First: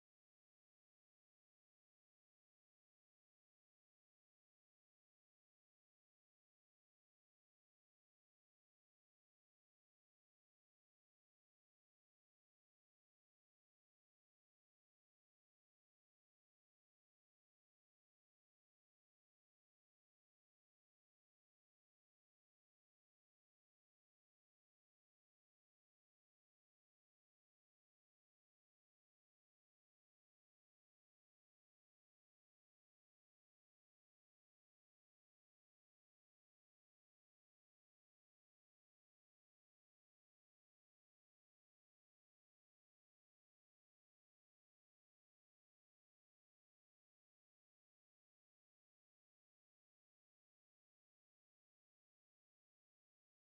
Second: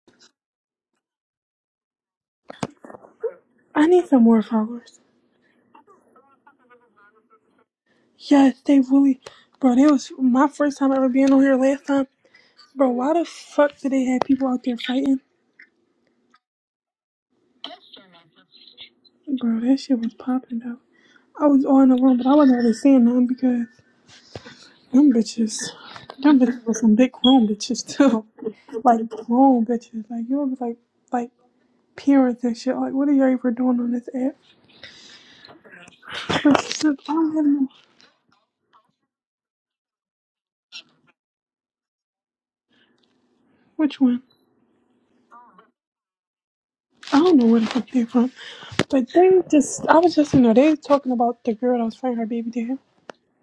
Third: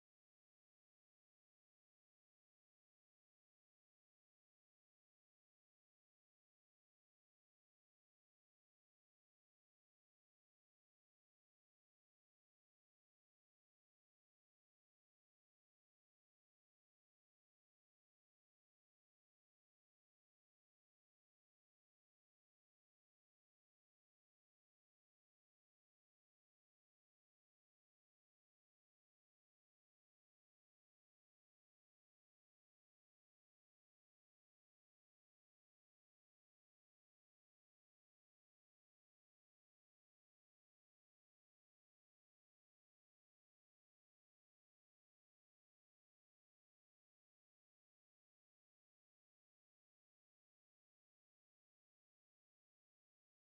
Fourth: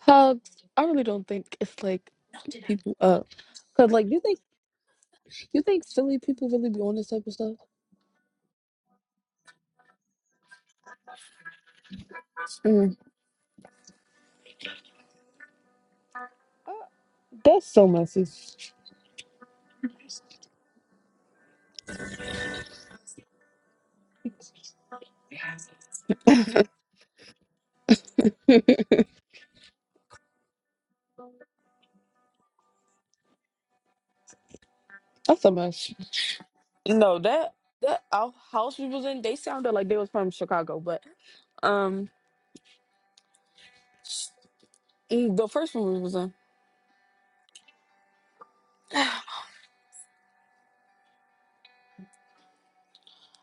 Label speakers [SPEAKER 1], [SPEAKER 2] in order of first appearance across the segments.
[SPEAKER 1] Hugs, I really don't think it's like people up.
[SPEAKER 2] I
[SPEAKER 1] Cause like
[SPEAKER 2] need
[SPEAKER 1] you
[SPEAKER 2] some
[SPEAKER 1] think
[SPEAKER 2] more followers.
[SPEAKER 1] you think silly people really be on this type of stuff?
[SPEAKER 2] Yes, they really, bro. That was my first time ever being on here. Last time, bro.
[SPEAKER 1] Mm,
[SPEAKER 2] Why the fuck did they have people out there fighting,
[SPEAKER 1] that's so messy.
[SPEAKER 2] bro? That shit was popping though. I was all in the room, but I wasn't really seeing none because them bitches, them bitches were some big grown bitches too,
[SPEAKER 1] that's
[SPEAKER 2] like grown bitches. Like you know, it was like like parents and shit. Like what are y'all even doing on this app?
[SPEAKER 1] so much.
[SPEAKER 2] But, she said, I
[SPEAKER 1] No,
[SPEAKER 2] don't have
[SPEAKER 1] that
[SPEAKER 2] no-
[SPEAKER 1] that our house we was in, they sounded like they was from Chicago, but um,
[SPEAKER 2] Which one?
[SPEAKER 1] mm, the first one we was in,
[SPEAKER 2] I don't know where the fuck they're from, but they just, I was just, you know, they talking about the girl that was fighting her baby dad.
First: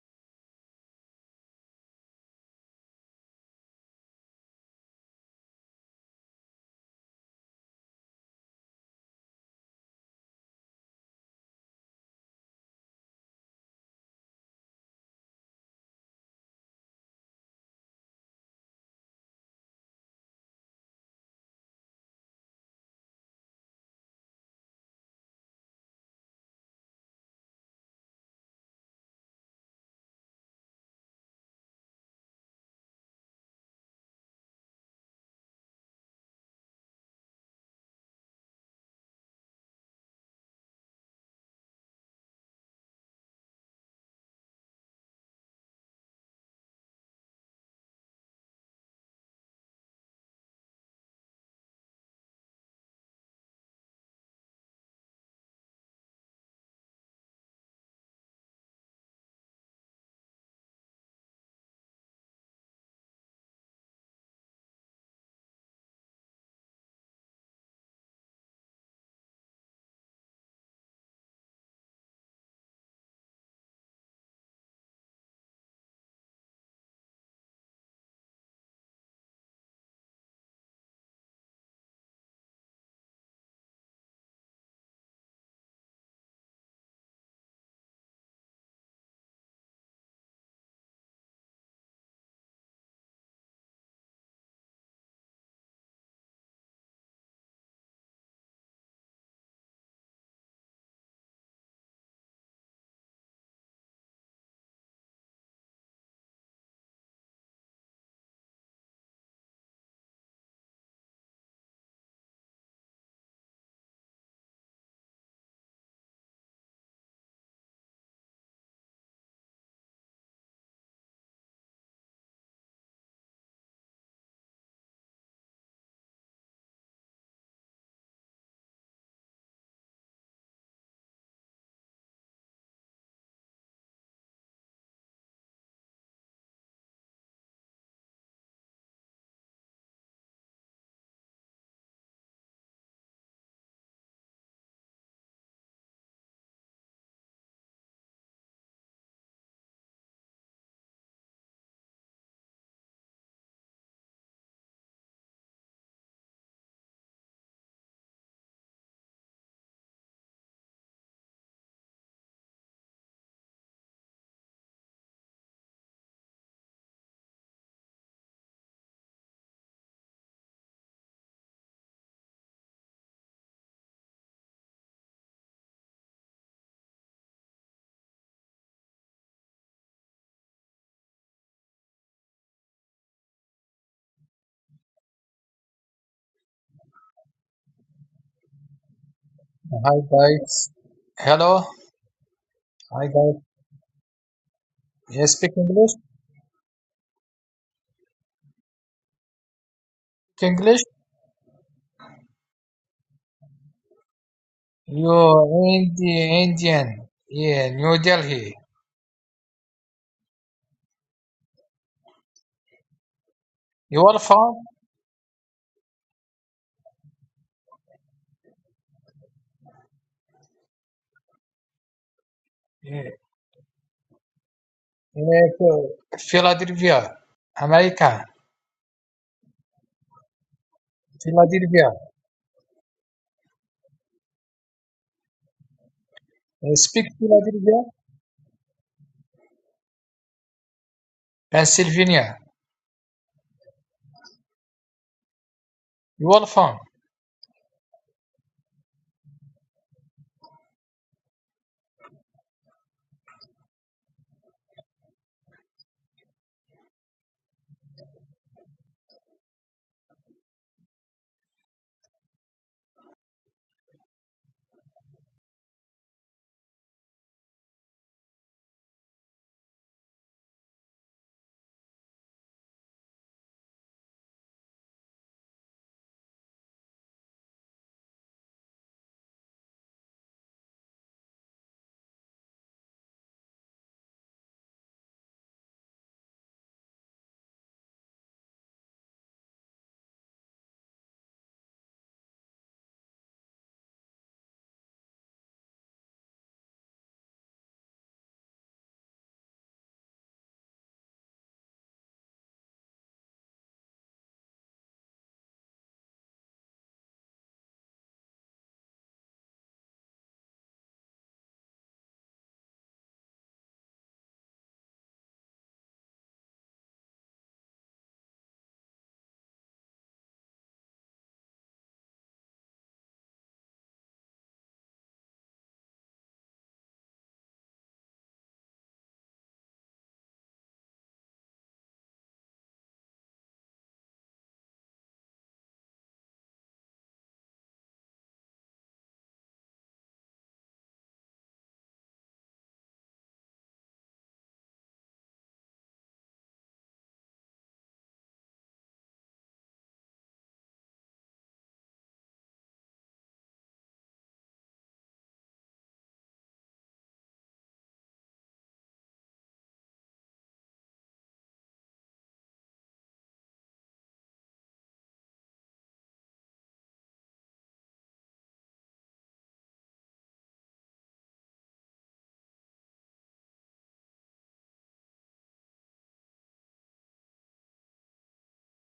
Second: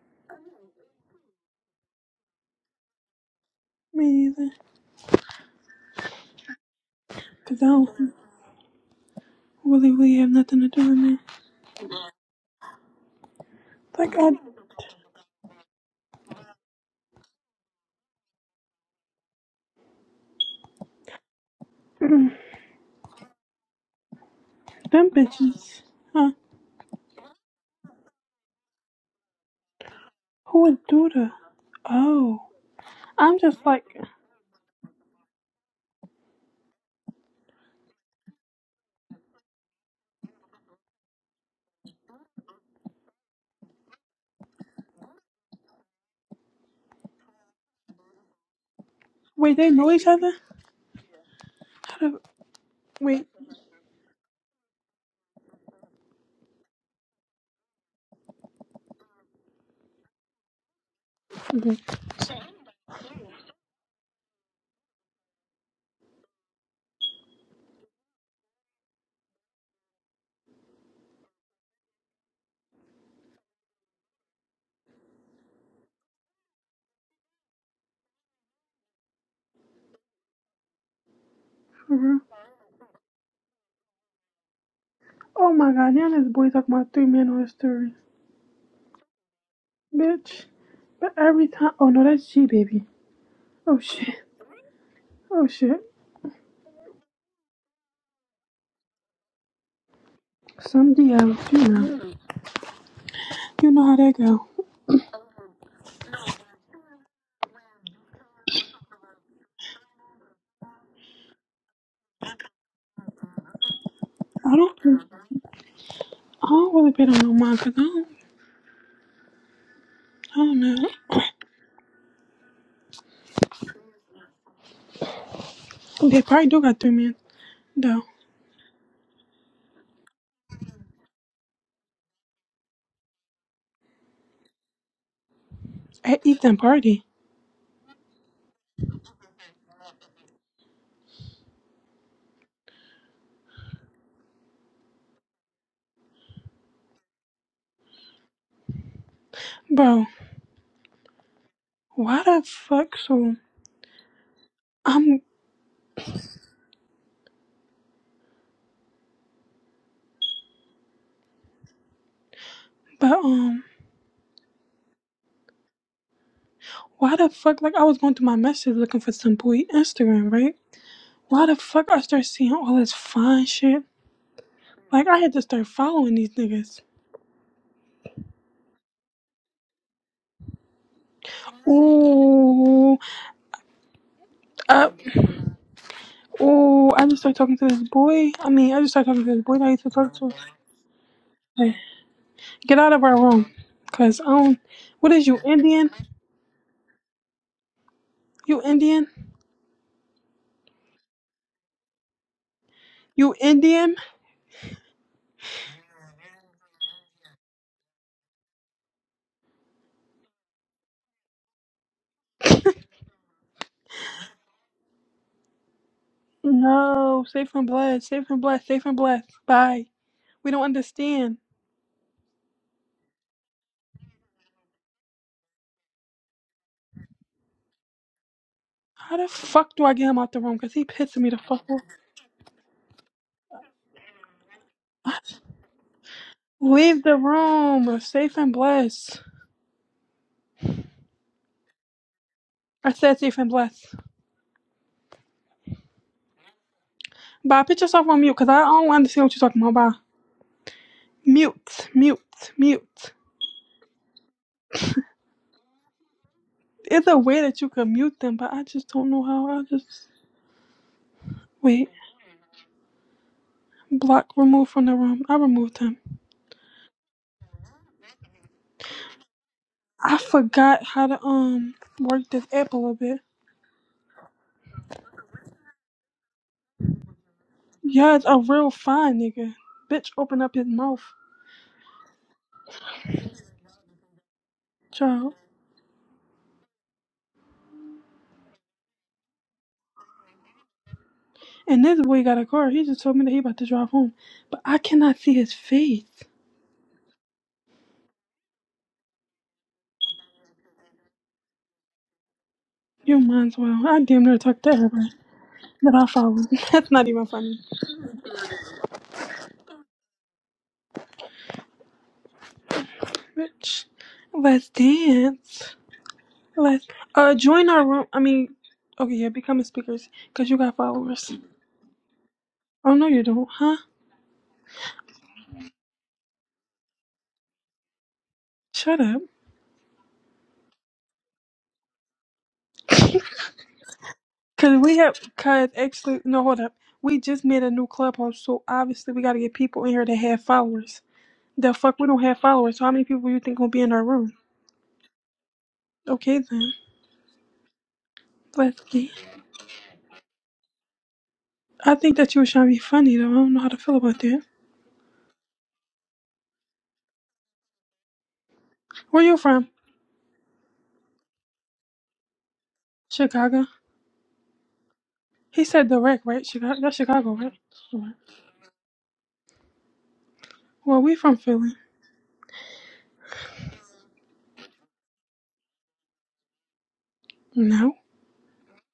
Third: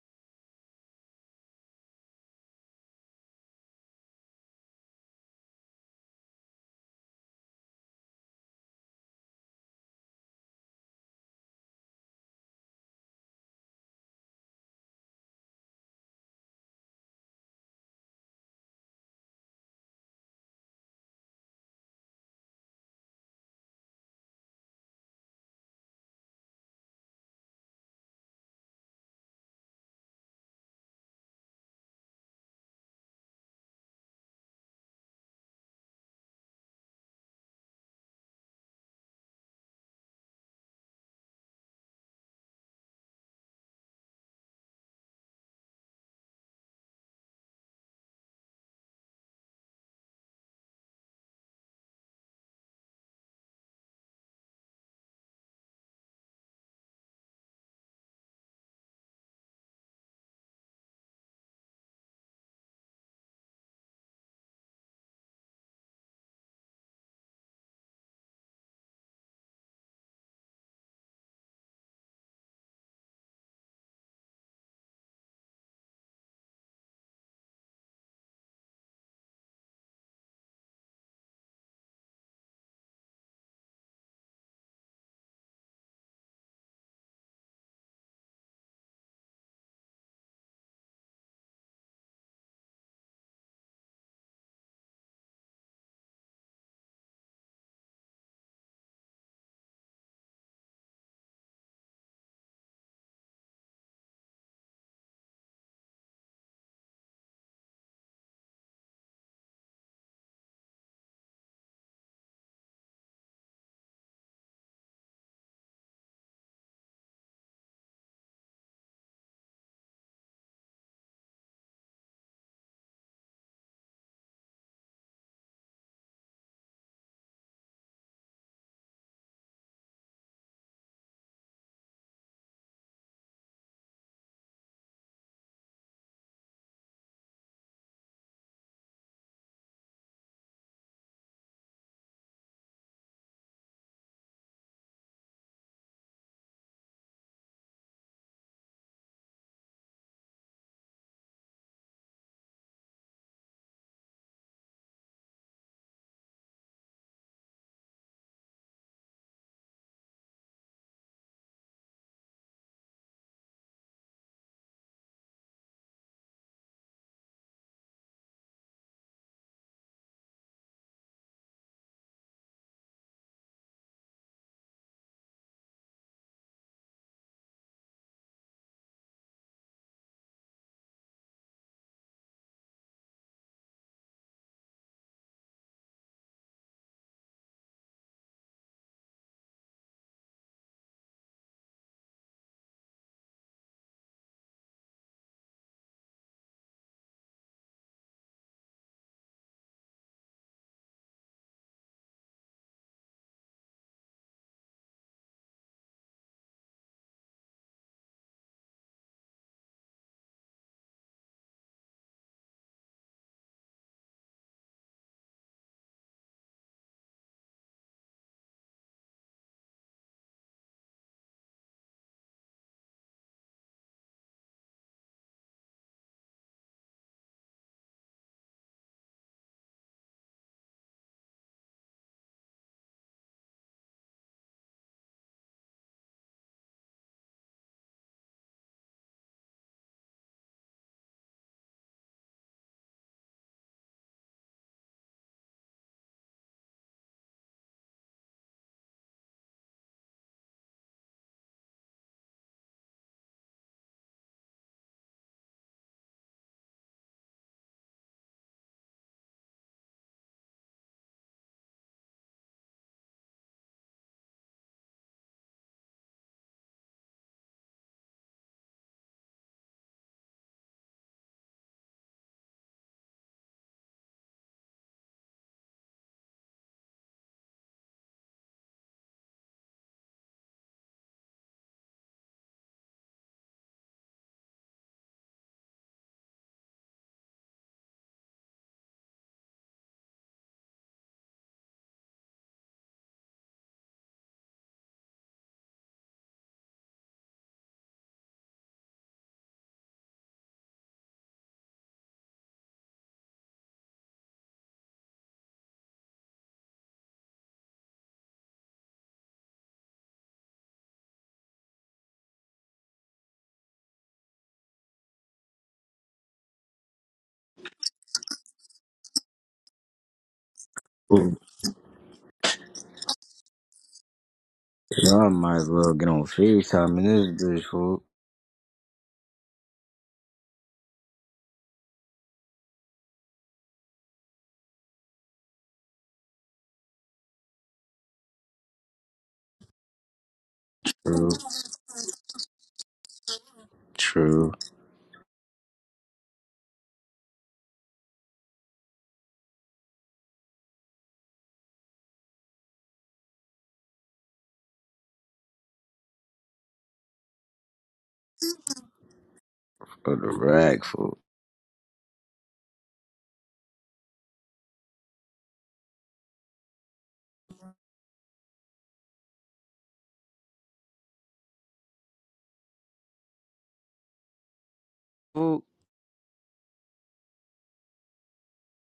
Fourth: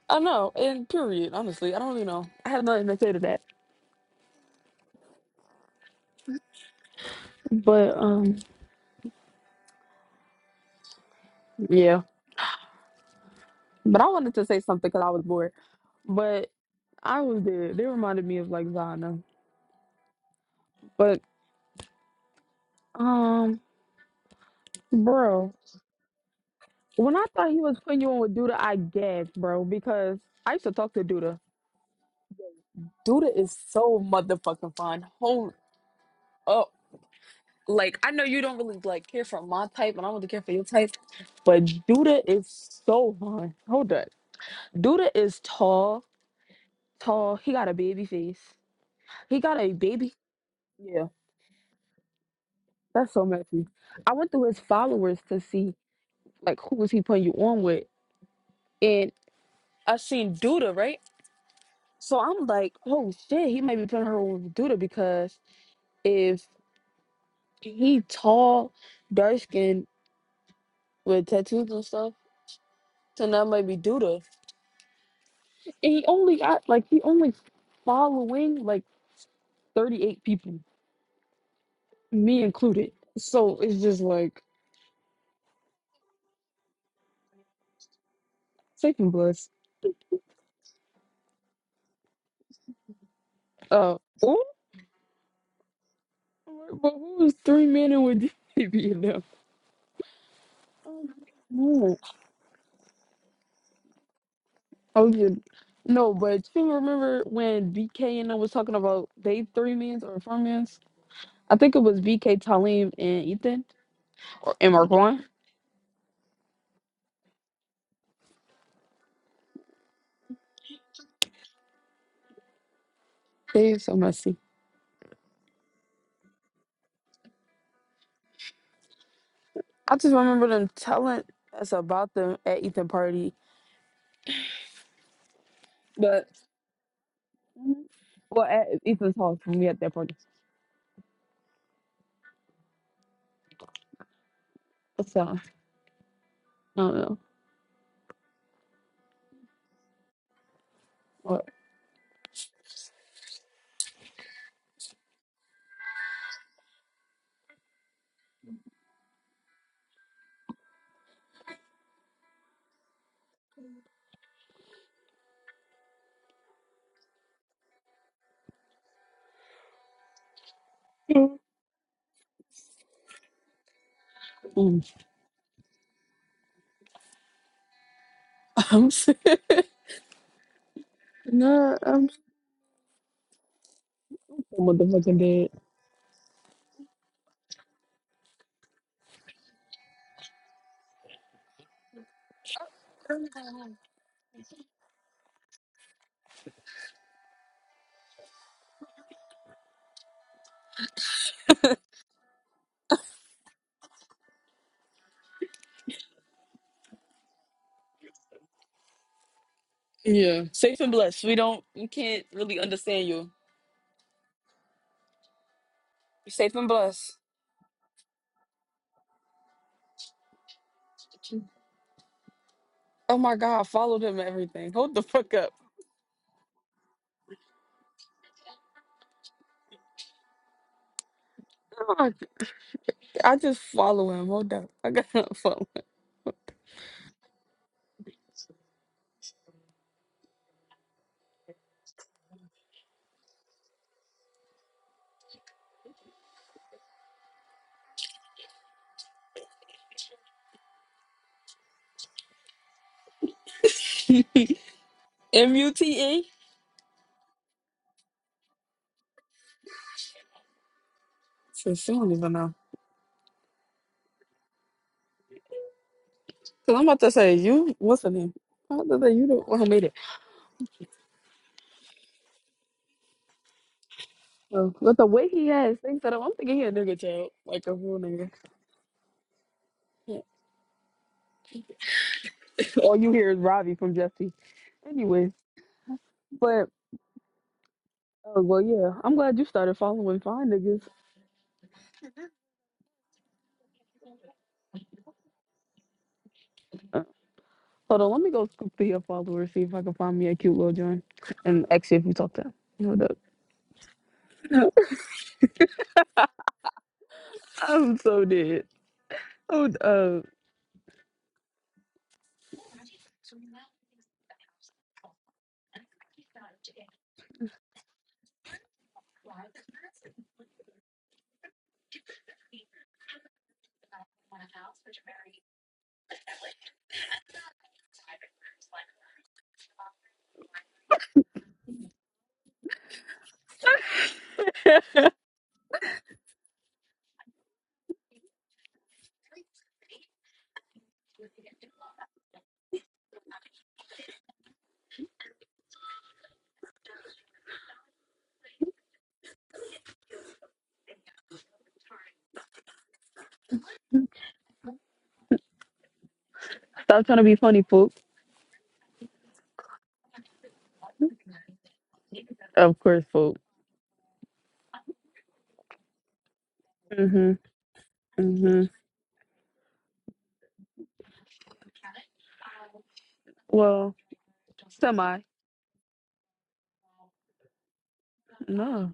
[SPEAKER 1] I know. And period, honestly, I don't really know. I had nothing to say to that,
[SPEAKER 2] Me neither. Because I
[SPEAKER 1] but
[SPEAKER 2] don't
[SPEAKER 1] um,
[SPEAKER 2] really, really have nothing to do with me.
[SPEAKER 1] yeah. But I
[SPEAKER 2] Like, I,
[SPEAKER 1] wanted to say something because I was bored. But I was there. They reminded me of like Zana. but. Um,
[SPEAKER 2] them
[SPEAKER 1] bro,
[SPEAKER 2] bitches. Huh?
[SPEAKER 1] when I thought he was putting you on with Duda, I gagged, bro, because I
[SPEAKER 2] Who
[SPEAKER 1] used to
[SPEAKER 2] would
[SPEAKER 1] talk to
[SPEAKER 2] do that?
[SPEAKER 1] Duda.
[SPEAKER 2] Oh.
[SPEAKER 1] Duda
[SPEAKER 2] I'm
[SPEAKER 1] is
[SPEAKER 2] just like,
[SPEAKER 1] so motherfucking fun. Hold up. Like I know you don't really like care for my type, and I don't really care for your type, But Duda is so fun. Hold up. Duda is tall, tall. He got a baby face. He
[SPEAKER 2] wait,
[SPEAKER 1] got
[SPEAKER 2] they
[SPEAKER 1] a
[SPEAKER 2] know each
[SPEAKER 1] baby.
[SPEAKER 2] other?
[SPEAKER 1] Yeah,
[SPEAKER 2] How the-
[SPEAKER 1] that's so
[SPEAKER 2] Wait.
[SPEAKER 1] messy. I went through his followers to see like who was he putting you on with. And I seen Duda, right?
[SPEAKER 2] Okay.
[SPEAKER 1] So I'm like, oh shit, he might be putting her on Duda because if he tall, dark skinned with tattoos and stuff, then that might be Duda. And he only got like he only following like 38 people,
[SPEAKER 2] for real?
[SPEAKER 1] me included. So it's just like
[SPEAKER 2] Oh my god, now this boy talking about three men on his story.
[SPEAKER 1] safe and blessed.
[SPEAKER 2] Bitch. But every time, oh no, that's G, baby. Oh
[SPEAKER 1] Uh
[SPEAKER 2] shit.
[SPEAKER 1] oh,
[SPEAKER 2] Oh shit.
[SPEAKER 1] but who is three men and with DB in them?
[SPEAKER 2] Some DL, you
[SPEAKER 1] No,
[SPEAKER 2] know. You know how that go.
[SPEAKER 1] I was just- no, but you remember when BK and I was talking about they three men's or four men's? I think it was BK Talim and Ethan or
[SPEAKER 2] I
[SPEAKER 1] and
[SPEAKER 2] don't,
[SPEAKER 1] Marquan.
[SPEAKER 2] I don't really bet on no cause I don't, I don't know.
[SPEAKER 1] They are so messy.
[SPEAKER 2] They probably do got three men though
[SPEAKER 1] I just remember them telling us about them at Ethan party,
[SPEAKER 2] at
[SPEAKER 1] but
[SPEAKER 2] Ethan party,
[SPEAKER 1] well, at Ethan's house when we had that party. So I don't know.
[SPEAKER 2] bro.
[SPEAKER 1] What?
[SPEAKER 2] Why the fuck? So I'm, but um, why the fuck? Like I was going through my messages looking for some boy Instagram, right? Why the fuck I start seeing all this fine shit?
[SPEAKER 1] Mm.
[SPEAKER 2] Like I had to start following these niggas.
[SPEAKER 1] I'm sick. Nah, I'm sick
[SPEAKER 2] Ooh,
[SPEAKER 1] of
[SPEAKER 2] uh,
[SPEAKER 1] motherfucking dead.
[SPEAKER 2] ooh! I just started talking to this boy. I mean, I just started talking to this boy that I used to
[SPEAKER 3] Hi
[SPEAKER 2] talk to.
[SPEAKER 3] guys. Hello.
[SPEAKER 2] Like, Get out of
[SPEAKER 3] Hi
[SPEAKER 2] our
[SPEAKER 3] guys.
[SPEAKER 2] room. Cause um what is
[SPEAKER 3] You
[SPEAKER 2] you
[SPEAKER 3] speak
[SPEAKER 2] Indian?
[SPEAKER 3] English?
[SPEAKER 2] You Indian?
[SPEAKER 3] Speak English?
[SPEAKER 2] You Indian?
[SPEAKER 3] You Indi Indian. Yeah, New Delhi.
[SPEAKER 1] Yeah, safe and blessed. We don't, we can't really understand you.
[SPEAKER 3] You are from?
[SPEAKER 1] You're safe and blessed.
[SPEAKER 2] No, safe and blessed, safe and blessed, safe and blessed. Bye. We don't understand.
[SPEAKER 3] Yeah.
[SPEAKER 1] Oh my God, I followed him and everything. Hold the fuck up.
[SPEAKER 3] uh, Philadelphia, America.
[SPEAKER 2] How the fuck do I get him out the room? Cause he pissing me the fuck
[SPEAKER 3] Philadelphia.
[SPEAKER 1] Oh my- I just follow him. Hold up. I gotta
[SPEAKER 2] off.
[SPEAKER 1] follow
[SPEAKER 3] You
[SPEAKER 2] Leave
[SPEAKER 3] speak
[SPEAKER 2] the
[SPEAKER 3] Philadelphia?
[SPEAKER 2] room. We're Safe and blessed.
[SPEAKER 3] Pennsylvania.
[SPEAKER 2] I said safe and blessed.
[SPEAKER 3] You are from?
[SPEAKER 2] Bye, put yourself on mute, cause I don't understand what you're talking about. Bye. Mute, mute, mute.
[SPEAKER 1] him. M U T E?
[SPEAKER 2] There's a way that you can mute them, but I just don't know how. I just
[SPEAKER 1] Shit,
[SPEAKER 2] wait.
[SPEAKER 1] She don't even know.
[SPEAKER 2] Block, remove from the room. I removed him.
[SPEAKER 1] Cause I'm about to say you. What's her name? I'm about to say you the one who made it.
[SPEAKER 2] I forgot how to um work this app a little bit.
[SPEAKER 1] Oh, but the way he has things set up, I'm thinking he a nigga child, like a real
[SPEAKER 2] Yeah, it's
[SPEAKER 1] nigga.
[SPEAKER 2] a real fine nigga. Bitch
[SPEAKER 1] Yeah.
[SPEAKER 2] open up his mouth,
[SPEAKER 1] All you hear is Robbie from Jesse. Anyway,
[SPEAKER 2] child.
[SPEAKER 1] but oh well, yeah. I'm glad you started following fine niggas.
[SPEAKER 2] And this boy got a car. He just told me that he about to drive home. But I cannot see his face.
[SPEAKER 1] Uh, hold on, let me go scoop through your followers, see if I can find me a cute little joint, and ask you if you talk to him. Hold up.
[SPEAKER 2] You might as well. I damn near talked to everybody that I follow. That's not even funny.
[SPEAKER 1] I'm so dead. Oh, uh,
[SPEAKER 2] Bitch. Let's dance. Let's uh join our room. I mean okay, yeah, become a speakers, cause you got followers.
[SPEAKER 4] Ooh,
[SPEAKER 2] Oh no you don't, huh?
[SPEAKER 4] I might as well get on FaceTime in this bitch, fool.
[SPEAKER 2] Shut up. Cause we have, cause actually, no, hold up. We just made a new clubhouse, so obviously we gotta get people in here that have followers.
[SPEAKER 4] True,
[SPEAKER 2] The fuck, we don't have followers. So how many people you think gonna be in our room?
[SPEAKER 4] true.
[SPEAKER 2] Okay then, let's see. I think that you was trying to be funny though. I don't know how to feel about that.
[SPEAKER 1] stop trying to be funny, folks.
[SPEAKER 2] Where you from?
[SPEAKER 4] For the rack, fool.
[SPEAKER 1] Of course, folks.
[SPEAKER 2] Chicago. He said direct, right? Chicago. That's
[SPEAKER 1] Mm-hmm.
[SPEAKER 2] Chicago, right? Sure.
[SPEAKER 1] hmm
[SPEAKER 2] Well, we from Philly.
[SPEAKER 1] Well, semi.
[SPEAKER 4] Fool.
[SPEAKER 2] No.
[SPEAKER 1] No.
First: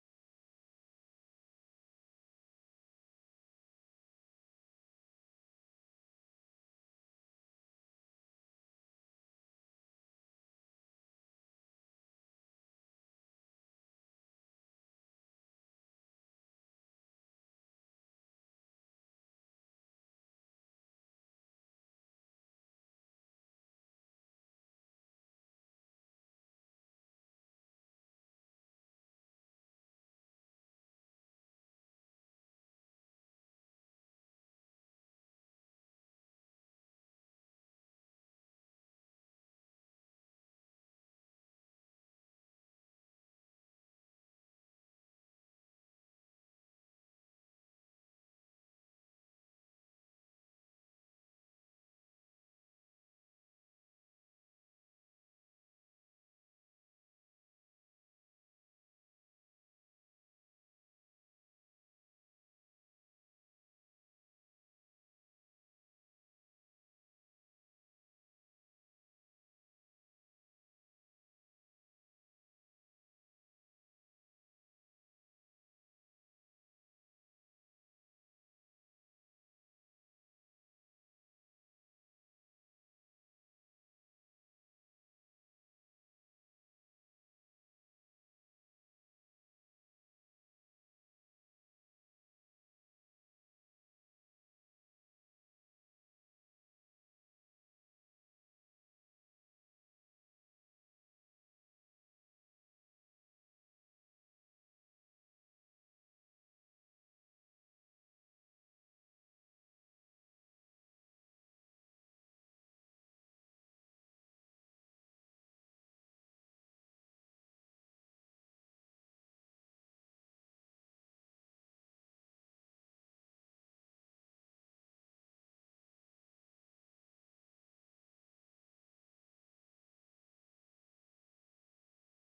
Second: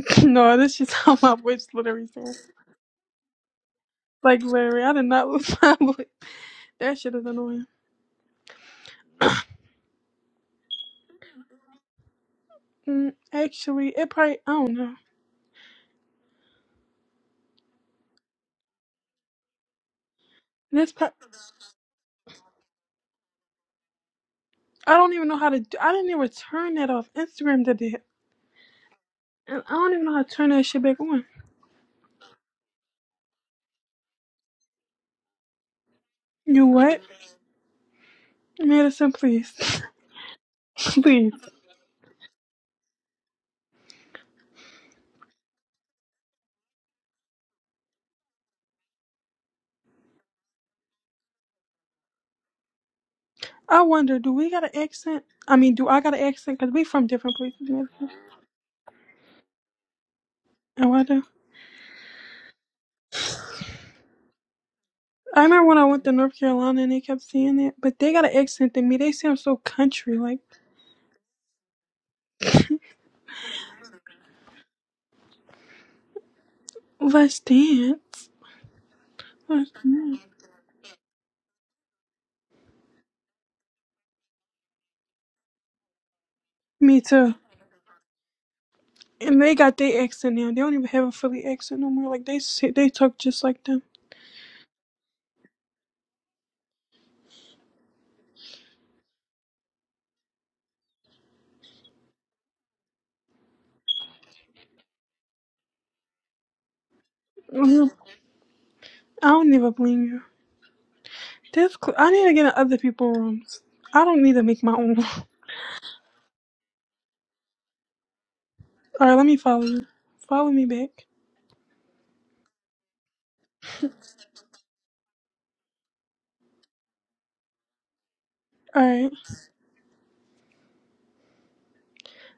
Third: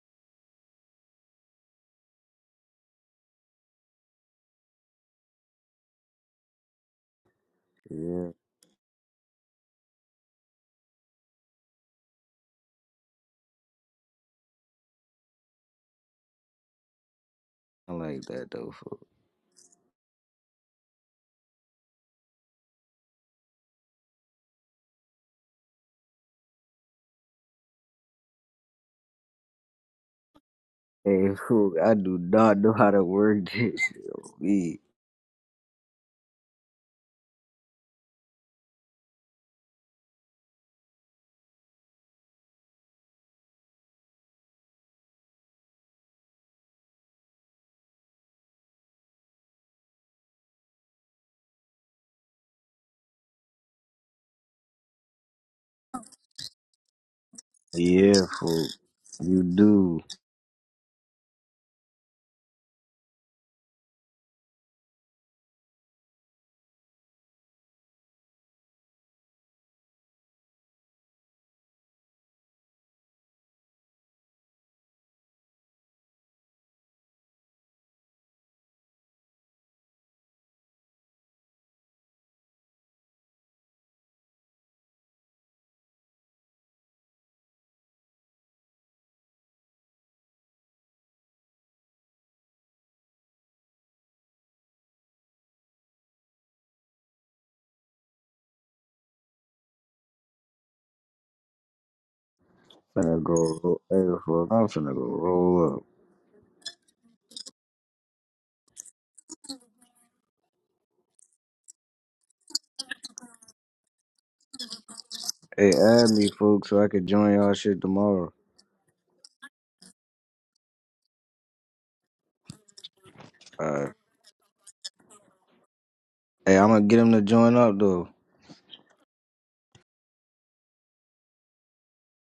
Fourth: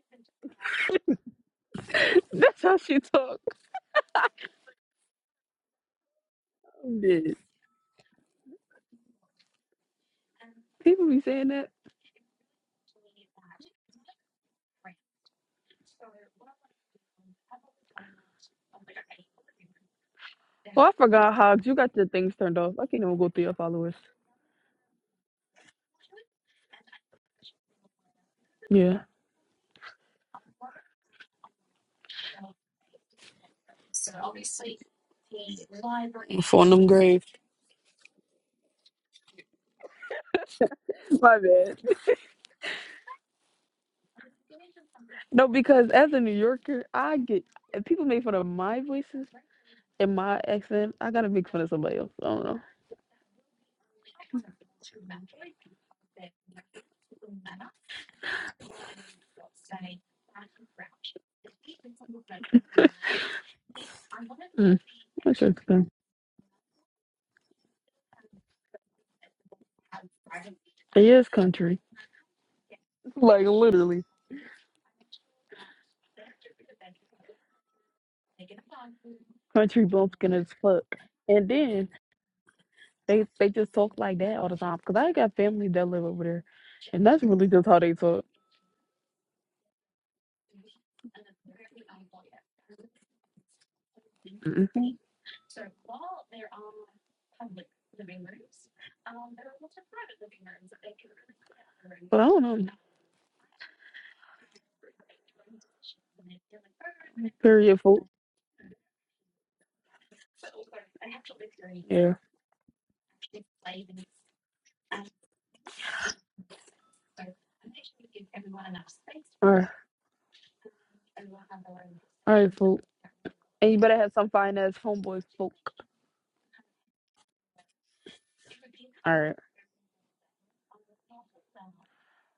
[SPEAKER 2] no, this is how my voice literally sounds.
[SPEAKER 1] That's how she talk.
[SPEAKER 2] Like literally, I did not lose my voice. That shit is
[SPEAKER 1] Bitch.
[SPEAKER 2] annoying.
[SPEAKER 4] Yeah,
[SPEAKER 1] People be saying that.
[SPEAKER 2] Mm, actually, it probably I don't know.
[SPEAKER 4] I like that, though, fool.
[SPEAKER 1] Well,
[SPEAKER 2] This
[SPEAKER 1] I
[SPEAKER 2] pa-
[SPEAKER 1] forgot, Hobbs. You got your things turned off. I can't even go through your followers.
[SPEAKER 2] I don't even know how to. Do- I didn't even turn that off. Instagram did it,
[SPEAKER 1] Yeah.
[SPEAKER 2] and I don't even know how to turn that shit back on.
[SPEAKER 4] Hey, fool, I do not know how to work this shit on me.
[SPEAKER 2] You
[SPEAKER 1] Phone them
[SPEAKER 2] what,
[SPEAKER 1] grave.
[SPEAKER 2] Madison? Please, please.
[SPEAKER 1] My bad. No, because as a New Yorker, I get if people make fun of my voices and my accent, I gotta make fun of somebody else. I don't know.
[SPEAKER 2] I wonder, do we got an accent? I mean, do I got an accent? Cause we from different places, Madison.
[SPEAKER 4] Yeah, fool. You do.
[SPEAKER 2] I wonder.
[SPEAKER 1] Mm, that's
[SPEAKER 2] I
[SPEAKER 1] your
[SPEAKER 2] remember when I
[SPEAKER 1] thing.
[SPEAKER 2] went to North Carolina and they kept saying that, but they got an accent than me. They sound so country, like
[SPEAKER 1] It is country. Like literally.
[SPEAKER 2] let's dance. Let's
[SPEAKER 1] Country
[SPEAKER 2] dance.
[SPEAKER 1] bumpkin as fuck. And then They they just talk like that all the time. Cause I got family that live over there,
[SPEAKER 2] Me
[SPEAKER 1] and that's
[SPEAKER 2] too.
[SPEAKER 1] really just how they talk.
[SPEAKER 2] And they got their accent now. They don't even have a Philly accent no more. Like they sit, they talk just like them.
[SPEAKER 1] Mm-mm. But I don't know.
[SPEAKER 4] Finna go, ro- hey, fool, I'm finna go roll up.
[SPEAKER 1] Period,
[SPEAKER 2] Mhm.
[SPEAKER 1] fool.
[SPEAKER 2] I don't even blame you. This cl- I
[SPEAKER 1] Yeah.
[SPEAKER 2] need to get in other people's rooms. I don't need to make my own.
[SPEAKER 4] Hey, add me, folks, so I can join y'all shit tomorrow.
[SPEAKER 2] All right, let me
[SPEAKER 1] All
[SPEAKER 2] follow
[SPEAKER 1] right.
[SPEAKER 2] you. Follow me back.
[SPEAKER 1] All right, fool. And you
[SPEAKER 4] Alright.
[SPEAKER 1] better have some fine ass homeboys, folk.
[SPEAKER 4] Hey, I'm gonna get him to join up, though.
[SPEAKER 2] All right,
[SPEAKER 1] All right.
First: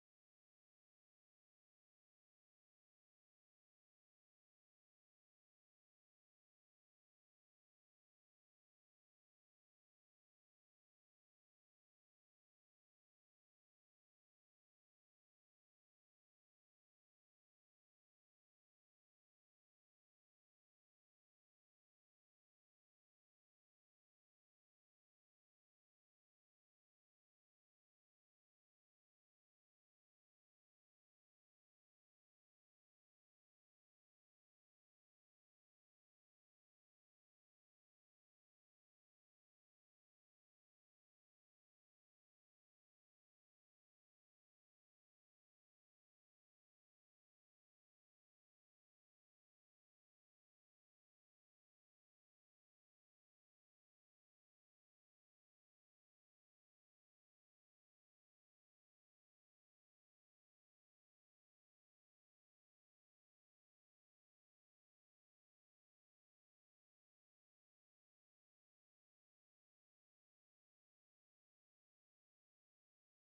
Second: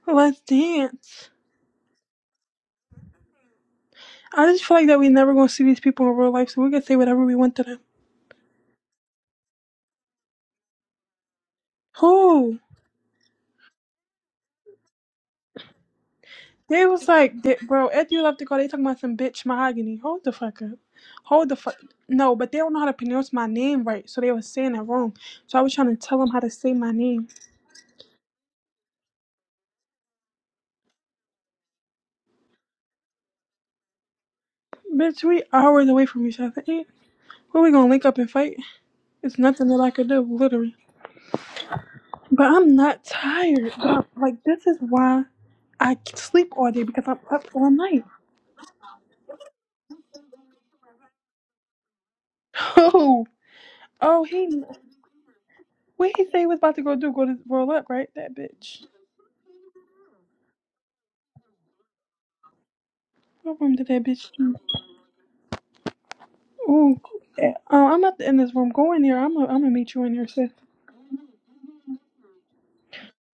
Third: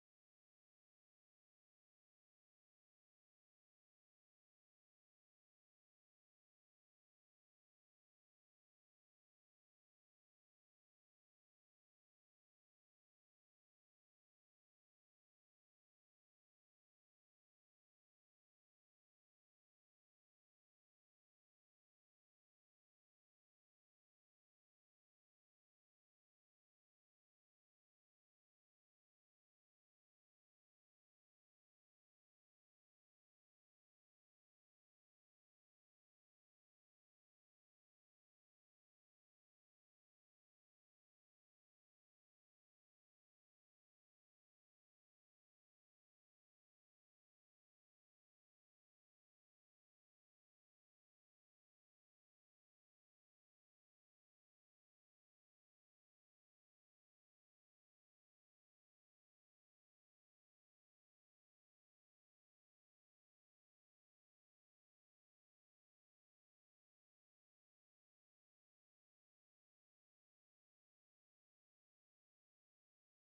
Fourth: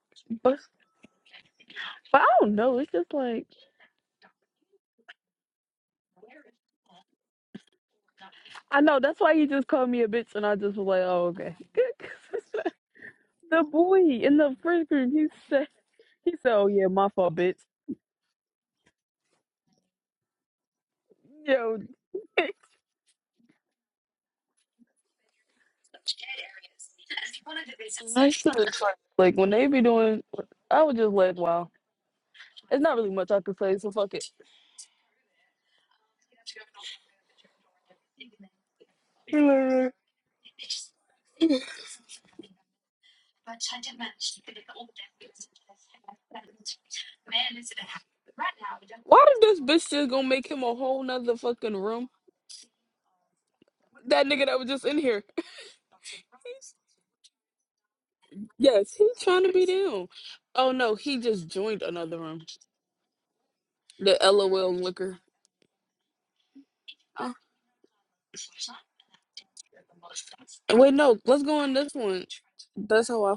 [SPEAKER 2] let's
[SPEAKER 1] But
[SPEAKER 2] dance.
[SPEAKER 1] but I don't know. It's just like
[SPEAKER 2] I just feel like that we never gonna see these people in real life, so we can say whatever we want to them.
[SPEAKER 1] I know. That's why you just called me a bitch, and I just was like, oh okay.
[SPEAKER 2] Who?
[SPEAKER 1] the boy in the first group, he said he said, oh
[SPEAKER 2] They
[SPEAKER 1] yeah,
[SPEAKER 2] was
[SPEAKER 1] my fault,
[SPEAKER 2] like,
[SPEAKER 1] bitch.
[SPEAKER 2] they, bro, after you left the call, they talking about some bitch mahogany. Hold the fuck up. Hold the fuck.
[SPEAKER 1] Yo.
[SPEAKER 2] No, but they don't know how to pronounce my name right, so they was saying it wrong. So I was trying to tell them how to say my name.
[SPEAKER 1] That's true. It's Like like, when they be doing, I was just like, wow, it's not really much I could say, so fuck it.
[SPEAKER 2] Bitch, we hours away from each other. Ain't- Where we gonna link up and fight? It's nothing that I could do, literally. But I'm not tired. But like this is why I sleep all day because I'm up all night.
[SPEAKER 1] Why did this bitch just gonna make him a whole nother fucking room?
[SPEAKER 2] Oh, oh,
[SPEAKER 1] That nigga
[SPEAKER 2] he
[SPEAKER 1] that was just in here.
[SPEAKER 2] what he say he was about to go do? Go to roll up, right? That bitch.
[SPEAKER 1] Yes, he's trying to be down. Oh no, he just joined another room.
[SPEAKER 2] What room did that
[SPEAKER 1] The
[SPEAKER 2] bitch do?
[SPEAKER 1] LOL liquor.
[SPEAKER 2] Ooh,
[SPEAKER 1] Oh,
[SPEAKER 2] yeah, uh, I'm not in this room. Go in there. I'm gonna I'm gonna meet you in there, sis.
[SPEAKER 1] wait, no, let's go on this one. That's how I.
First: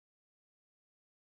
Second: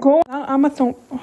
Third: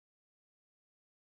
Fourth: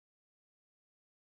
[SPEAKER 2] Go. I, I'm gonna. Th-